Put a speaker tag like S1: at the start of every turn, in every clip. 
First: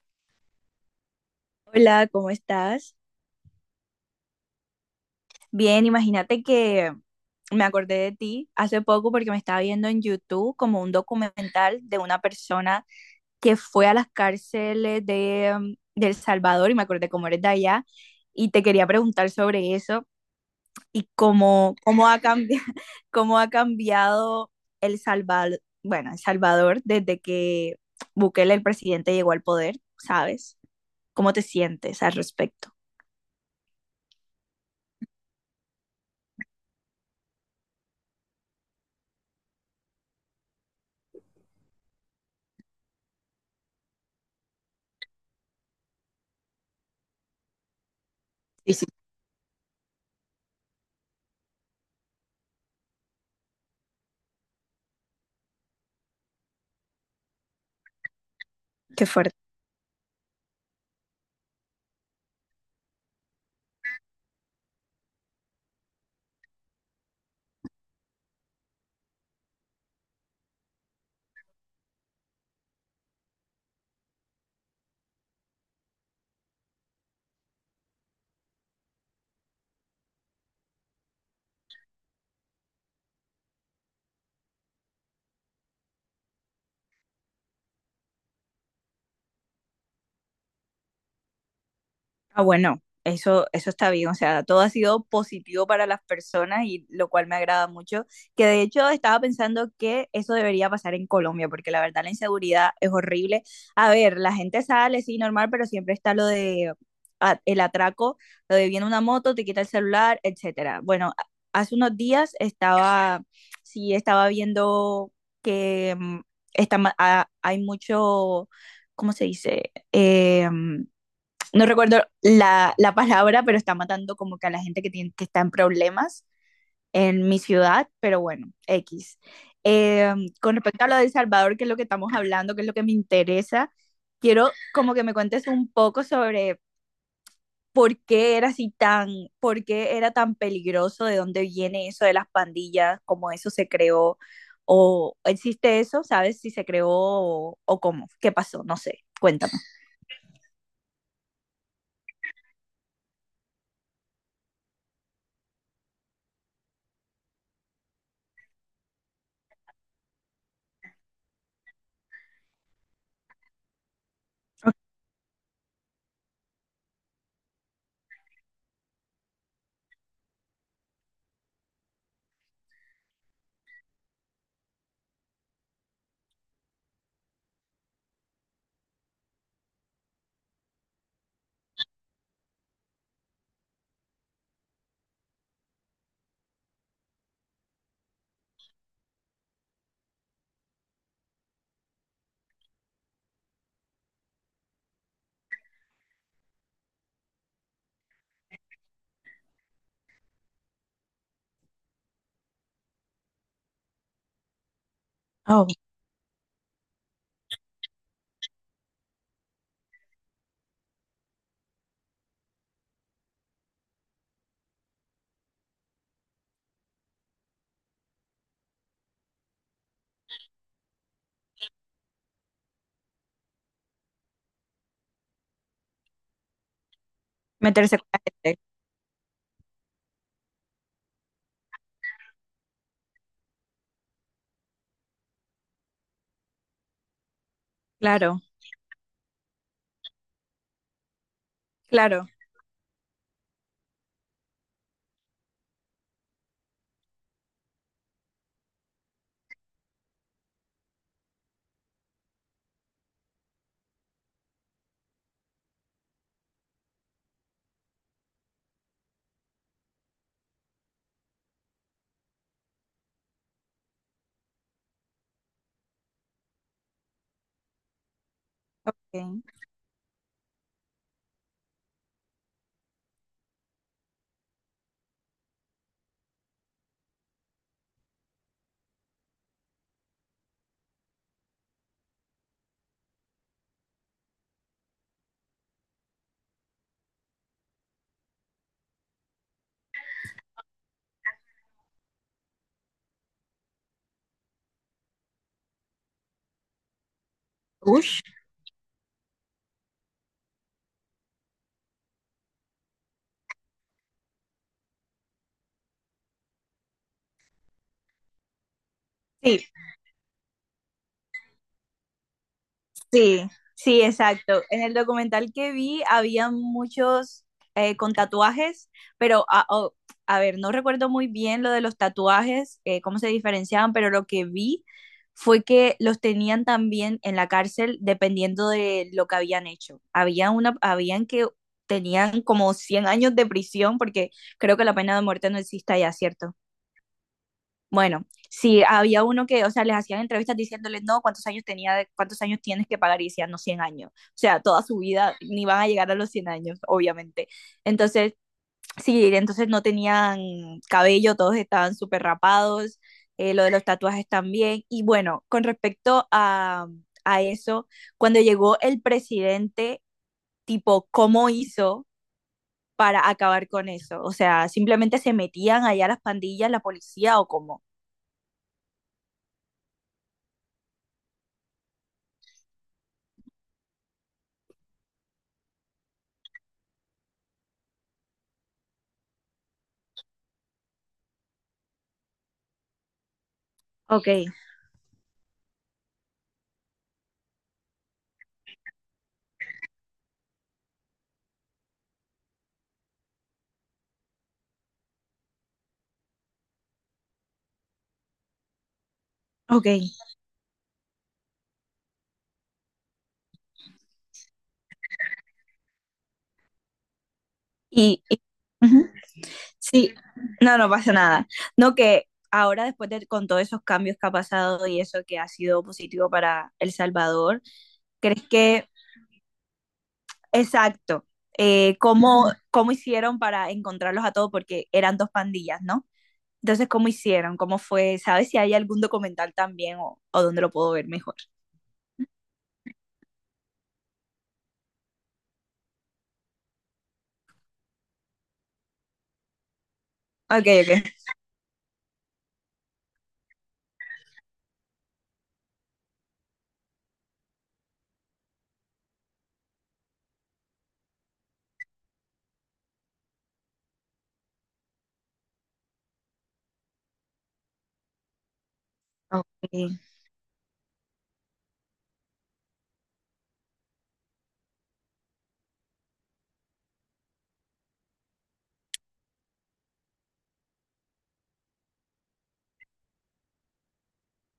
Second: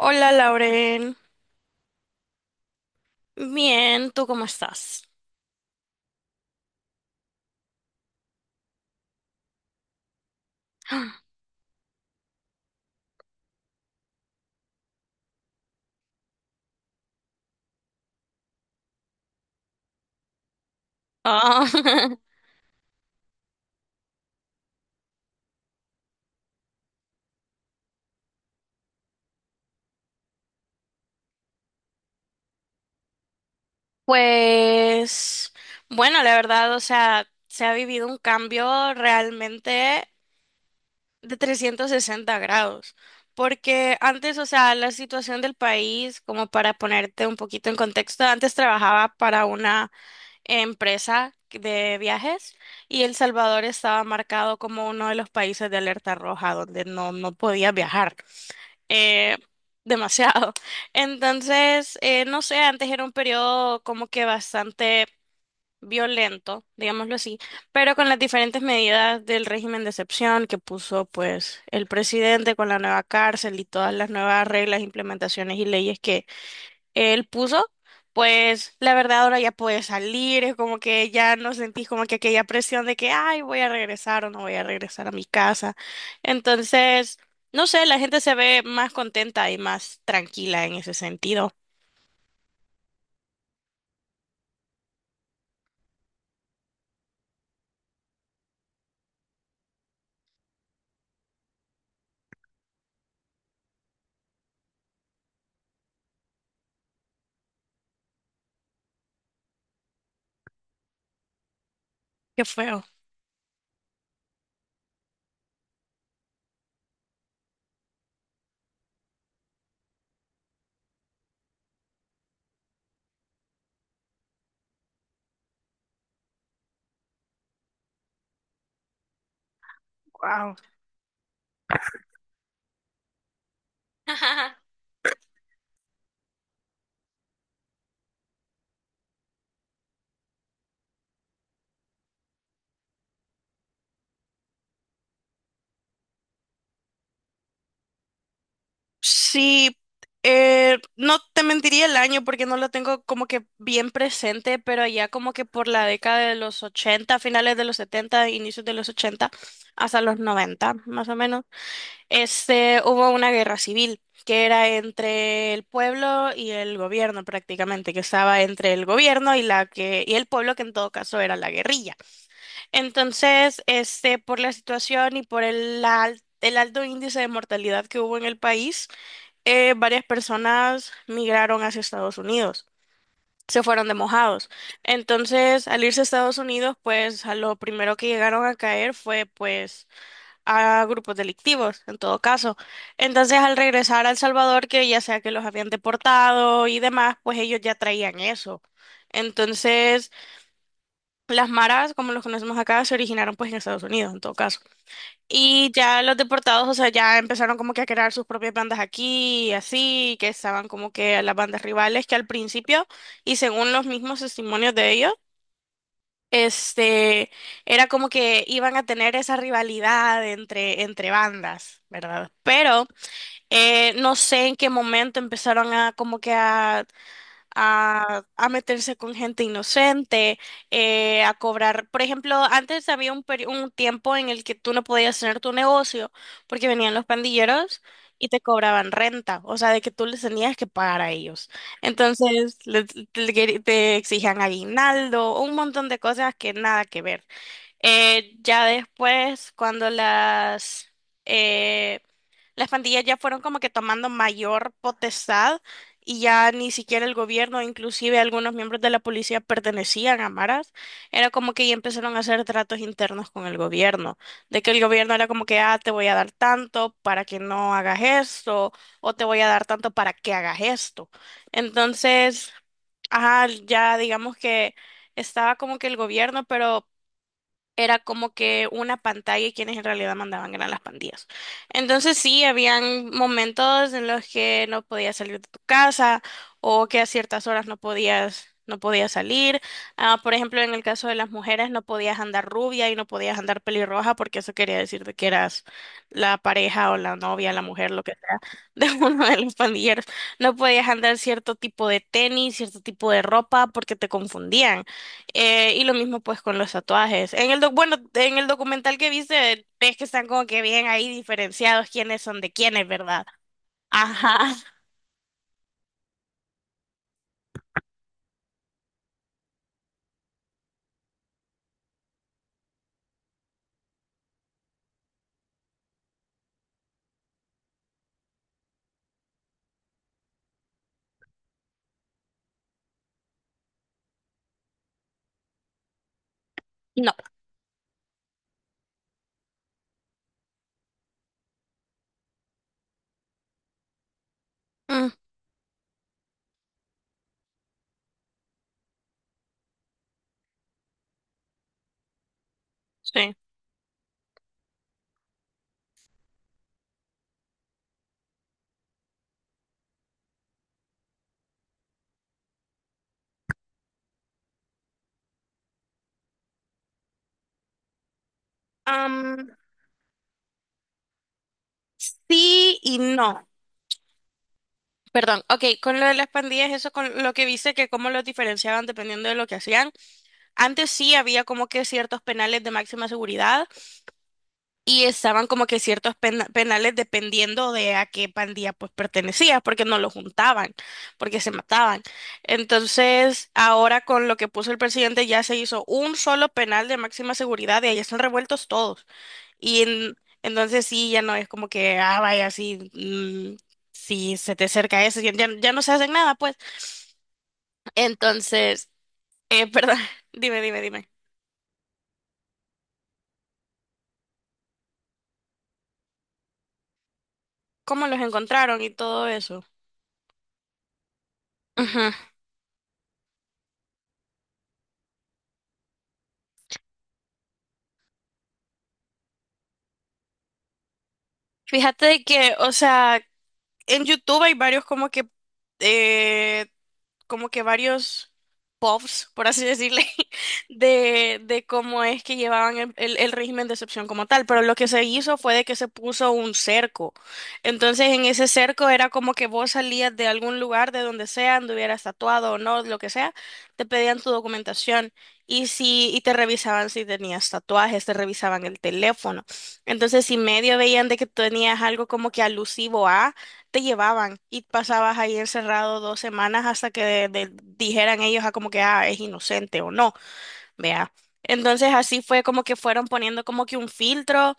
S1: Hola, Lauren.
S2: Hola, ¿cómo estás?
S1: Bien, ¿tú cómo estás?
S2: Bien, imagínate que me acordé de ti hace poco porque me estaba viendo en YouTube como un documental de una persona que fue a las cárceles de El Salvador y me acordé cómo eres de allá y te quería preguntar sobre eso y
S1: Ah,
S2: cómo ha cambiado, cómo ha cambiado El Salvador, bueno, El Salvador desde que Bukele, el presidente, llegó al poder, ¿sabes? ¿Cómo te sientes al respecto?
S1: pues bueno, la verdad, o sea, se ha vivido un cambio realmente de 360 grados, porque antes, o sea, la situación del país, como para ponerte un poquito en contexto, antes
S2: Sí, sí.
S1: trabajaba para una empresa de viajes y El Salvador estaba marcado como uno de los países de alerta roja donde no podía viajar.
S2: Qué fuerte.
S1: eh, Demasiado. Entonces, no sé, antes era un periodo como que bastante violento, digámoslo así, pero con las diferentes medidas del régimen de excepción que puso pues el presidente con la nueva cárcel y todas las nuevas reglas, implementaciones y leyes que él puso, pues la verdad ahora ya puedes salir, es como que ya no sentís como que aquella presión de que, ay, voy a regresar o no voy a regresar a mi casa. Entonces, no sé, la gente se ve más contenta y más tranquila en ese sentido.
S2: Ah, bueno, eso está bien, o sea, todo ha sido positivo para las personas y lo cual me agrada mucho, que de hecho estaba pensando que eso debería pasar en Colombia, porque la verdad la inseguridad es horrible. A ver, la gente sale, sí, normal, pero siempre está lo de el atraco, lo de viene una moto, te quita el celular, etcétera. Bueno, hace unos días
S1: Qué feo.
S2: estaba, sí, estaba viendo que está, hay mucho, ¿cómo se dice? No recuerdo la palabra, pero está matando como que a la gente que, tiene, que está en problemas en mi ciudad, pero bueno, X. Eh, con
S1: Wow.
S2: respecto a lo de El Salvador, que es lo que estamos hablando, que es lo que me interesa, quiero como que me cuentes un poco sobre por qué era así tan, por qué era tan peligroso, de dónde viene eso de las pandillas, cómo eso se creó, o existe eso, ¿sabes? Si se creó o cómo, qué pasó, no sé, cuéntame.
S1: Sí, no te mentiría el año porque no lo tengo como que bien presente, pero ya como que por la década de los ochenta, finales de los setenta, inicios de los 80 hasta los 90 más o menos. Este, hubo una guerra civil que era entre el pueblo y el gobierno prácticamente, que estaba entre el gobierno y la que y el pueblo que en todo caso era la guerrilla. Entonces, este, por la situación y por el el alto índice de mortalidad que hubo en el país, varias personas migraron hacia Estados Unidos. Se fueron de mojados. Entonces, al irse a Estados Unidos, pues a lo primero que llegaron a caer fue pues a grupos delictivos, en todo caso. Entonces, al regresar a El Salvador, que ya sea que los habían deportado y demás, pues ellos ya traían eso. Entonces, las maras, como los conocemos acá, se originaron pues en Estados Unidos, en todo caso.
S2: Oh,
S1: Y ya los deportados, o sea, ya empezaron como que a crear sus propias bandas aquí, y así, que estaban como que a las bandas rivales, que al principio, y según los mismos testimonios de ellos, este, era como que iban a tener esa rivalidad entre, entre bandas, ¿verdad? Pero no sé en qué momento empezaron a como que a
S2: meterse con la
S1: a
S2: gente,
S1: meterse con gente inocente, a cobrar. Por ejemplo, antes había un tiempo en el que tú no podías tener tu negocio porque venían los pandilleros y te
S2: claro,
S1: cobraban renta, o sea, de que tú les tenías que pagar a ellos.
S2: claro.
S1: Entonces, te exigían aguinaldo, un montón de cosas que nada que ver. Ya después, cuando eh, las pandillas ya fueron como que tomando mayor potestad y ya ni siquiera el gobierno, inclusive algunos miembros de la policía pertenecían a maras, era como que ya empezaron a hacer tratos internos con el gobierno, de que el gobierno era como que, ah, te voy a dar tanto para que no hagas esto, o te voy
S2: Ok.
S1: a dar tanto para que hagas esto. Entonces, ajá, ya digamos que estaba como que el gobierno, pero era como que una pantalla y quienes en realidad mandaban eran las pandillas. Entonces sí, habían momentos en los que no podías salir de tu casa o que a ciertas horas no podías salir. Ah, por ejemplo, en el caso de las mujeres no podías andar rubia y no podías andar pelirroja porque eso quería decir de que eras la pareja o la novia, la mujer, lo que
S2: Ush.
S1: sea, de uno de los pandilleros. No podías andar cierto tipo de tenis, cierto tipo de ropa porque te confundían. Y lo mismo pues con los tatuajes. En el bueno, en el documental que viste,
S2: Sí,
S1: ves que están como que bien ahí diferenciados quiénes son de quiénes, ¿verdad?
S2: sí, sí,
S1: Ajá,
S2: exacto. En el documental que vi había muchos con tatuajes, pero a ver, no recuerdo muy bien lo de los tatuajes, cómo se diferenciaban, pero lo que vi fue que los tenían también en la cárcel dependiendo de lo que habían hecho. Había una, habían que tenían como 100 años de prisión, porque creo que la pena de muerte no existe allá, ¿cierto?
S1: no.
S2: Bueno, sí, había uno que, o sea, les hacían entrevistas diciéndoles, no, ¿cuántos años tenía, cuántos años tienes que pagar? Y decían, no, 100 años. O sea, toda su
S1: Mm,
S2: vida ni van a llegar a los 100 años, obviamente. Entonces, sí, entonces no tenían cabello, todos estaban súper rapados,
S1: sí.
S2: lo de los tatuajes también. Y bueno, con respecto a eso, cuando llegó el presidente, tipo, ¿cómo hizo? Para acabar con eso. O sea, simplemente se metían allá las pandillas, la policía o cómo.
S1: Am, sí y no. Perdón, ok, con lo de las pandillas, eso con lo que viste, que cómo los diferenciaban dependiendo de lo que hacían. Antes sí había como que ciertos penales de máxima seguridad,
S2: Ok,
S1: y estaban como que ciertos penales dependiendo de a qué pandilla pues pertenecías, porque no lo juntaban, porque se mataban. Entonces, ahora con lo que puso el presidente ya se hizo un solo penal de máxima seguridad y ahí están revueltos todos. Y
S2: ok.
S1: entonces sí, ya no es como que, ah, vaya, sí, si se te acerca eso, ya, ya no se hacen nada, pues.
S2: Y, y-
S1: Entonces,
S2: ujú.
S1: perdón,
S2: Sí,
S1: dime,
S2: no,
S1: dime,
S2: no
S1: dime,
S2: pasa nada. No que ahora después de con todos esos cambios que ha pasado y eso que ha sido positivo para El Salvador,
S1: ¿cómo los
S2: ¿crees
S1: encontraron
S2: que,
S1: y todo eso?
S2: exacto,
S1: Ujú.
S2: cómo, ujú, cómo hicieron para encontrarlos a todos? Porque eran dos pandillas, ¿no? Entonces, ¿cómo hicieron? ¿Cómo fue? ¿Sabes si hay algún documental también o dónde lo puedo ver mejor?
S1: Fíjate que, o sea, en YouTube hay varios eh, como que varios pops por así decirle,
S2: Ok, ok.
S1: de cómo es que llevaban el régimen de excepción como tal, pero lo que se hizo fue de que se puso un cerco. Entonces en ese cerco era como que vos salías de algún lugar, de donde sea, anduvieras tatuado o no, lo que sea, te pedían tu documentación y te revisaban si tenías tatuajes, te revisaban el teléfono.
S2: Ok.
S1: Entonces si medio veían de que tenías algo como que alusivo a, te llevaban y pasabas ahí encerrado 2 semanas hasta que dijeran ellos a como que ah, es inocente o no, vea. Entonces así fue como que fueron poniendo como que un filtro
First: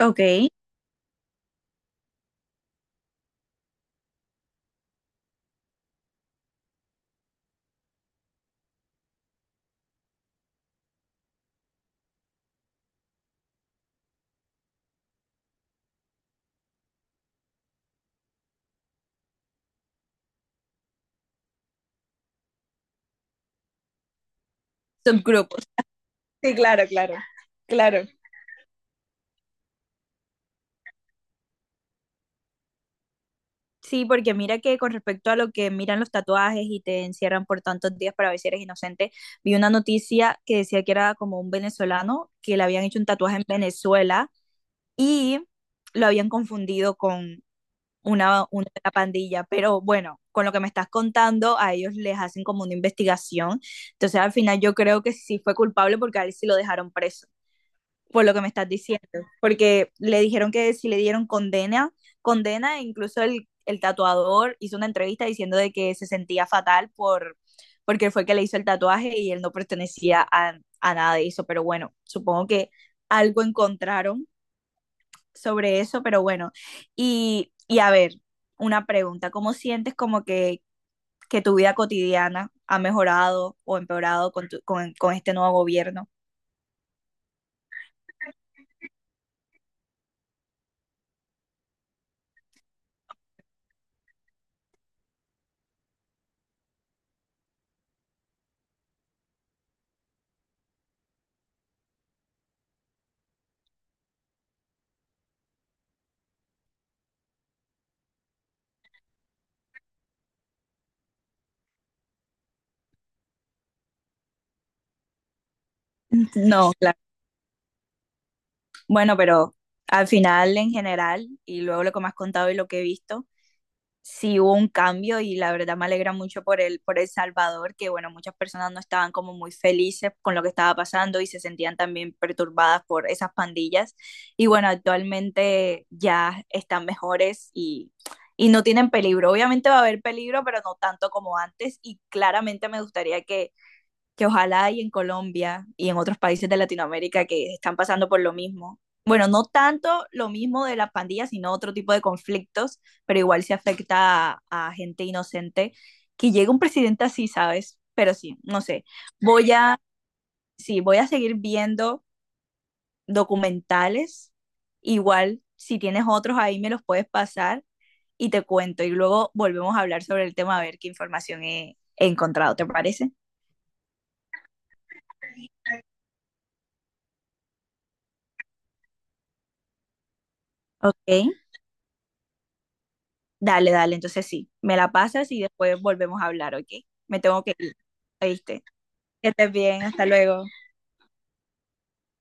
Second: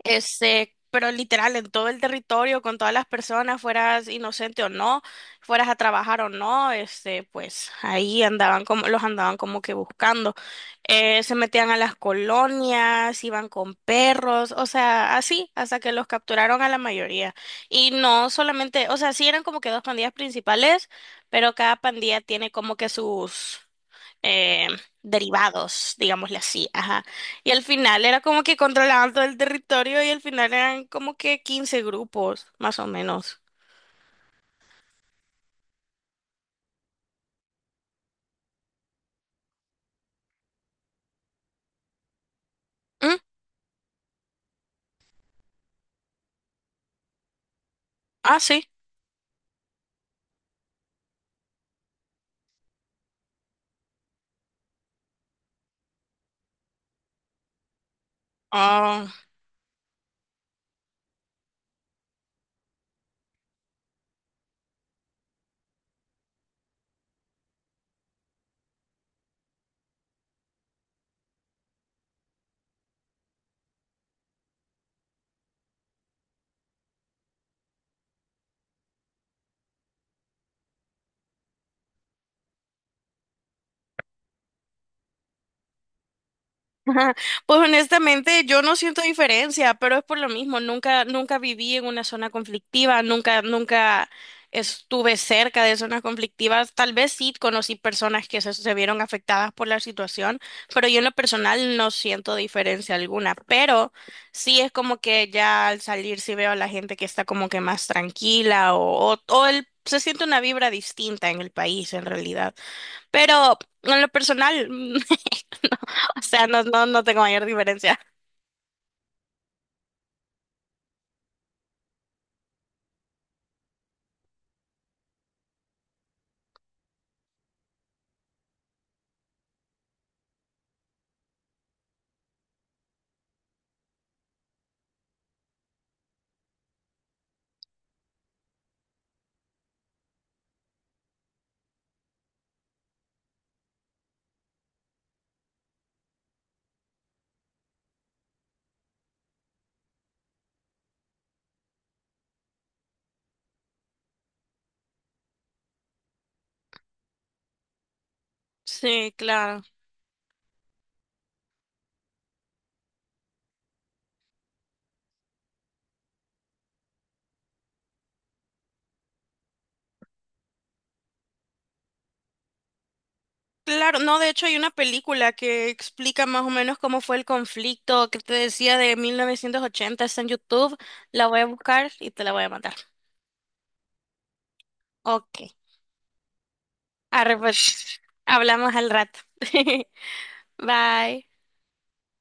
S2: Ok.
S1: este, pero literal, en todo el territorio, con todas las personas, fueras inocente o no, fueras a trabajar o no, este, pues ahí andaban como, los andaban como que buscando. Se metían a las colonias, iban con perros, o sea, así, hasta que los capturaron a la mayoría. Y no solamente, o sea, sí eran como que dos pandillas principales, pero cada pandilla tiene como que sus eh,
S2: Subgrupos.
S1: derivados, digámosle
S2: Sí,
S1: así,
S2: claro,
S1: ajá.
S2: claro.
S1: Y al
S2: Claro.
S1: final era como que controlaban todo el territorio y al final eran como que 15 grupos, más o menos.
S2: Sí, porque mira que con respecto a lo que miran los tatuajes y te encierran por tantos días para ver si eres inocente, vi una noticia que decía que era como un venezolano que le habían hecho un
S1: ¿Mm?
S2: tatuaje en Venezuela y lo habían confundido con
S1: Ah,
S2: una,
S1: sí.
S2: una pandilla. Pero bueno, con lo que me estás contando, a ellos les hacen como una investigación. Entonces al final yo creo que sí fue culpable porque a él sí lo dejaron preso por lo que me estás diciendo,
S1: Ah.
S2: porque le dijeron que si le dieron condena, e incluso el tatuador hizo una entrevista diciendo de que se sentía fatal porque fue el que le hizo el tatuaje y él no pertenecía a nada de eso, pero bueno, supongo que algo encontraron sobre eso, pero bueno, a ver, una pregunta, ¿cómo sientes como que tu vida cotidiana ha mejorado o empeorado con este nuevo gobierno?
S1: Ajá. Pues honestamente yo no siento diferencia, pero es por lo mismo, nunca, nunca viví en una zona conflictiva, nunca, nunca estuve cerca de zonas conflictivas, tal vez sí conocí personas que se vieron afectadas por la situación, pero yo en lo personal no siento diferencia alguna, pero sí es como que ya al salir sí veo a la gente que está como que más tranquila o, o se siente una vibra distinta en el país en realidad, pero en lo personal. O sea, no,
S2: No,
S1: no,
S2: claro.
S1: no tengo mayor diferencia.
S2: Bueno, pero al final en general, y luego lo que me has contado y lo que he visto, sí hubo un cambio y la verdad me alegra mucho por El Salvador, que bueno, muchas personas no estaban como muy felices con lo que estaba pasando y se sentían también perturbadas por esas pandillas. Y bueno, actualmente ya están mejores y no tienen peligro. Obviamente va a haber peligro, pero no tanto como antes y claramente me gustaría que ojalá hay en Colombia y en otros países de Latinoamérica que están pasando por lo mismo. Bueno, no tanto lo mismo de las pandillas, sino otro tipo de conflictos, pero igual se afecta a gente inocente. Que llegue un presidente así, ¿sabes? Pero sí, no sé.
S1: Sí,
S2: Voy
S1: claro.
S2: a, sí, voy a seguir viendo documentales. Igual, si tienes otros ahí, me los puedes pasar y te cuento. Y luego volvemos a hablar sobre el tema, a ver qué información he encontrado, ¿te parece?
S1: Claro, no, de hecho hay una película que explica más o menos cómo fue el conflicto que te decía de 1980, está en YouTube,
S2: Ok.
S1: la voy a buscar y te la voy a mandar.
S2: Dale, dale, entonces sí, me la pasas
S1: Ok.
S2: y después volvemos a hablar, ¿ok? Me
S1: Arre,
S2: tengo que ir,
S1: pues,
S2: ¿oíste?
S1: hablamos al rato.
S2: Que estés bien, hasta luego.
S1: Bye.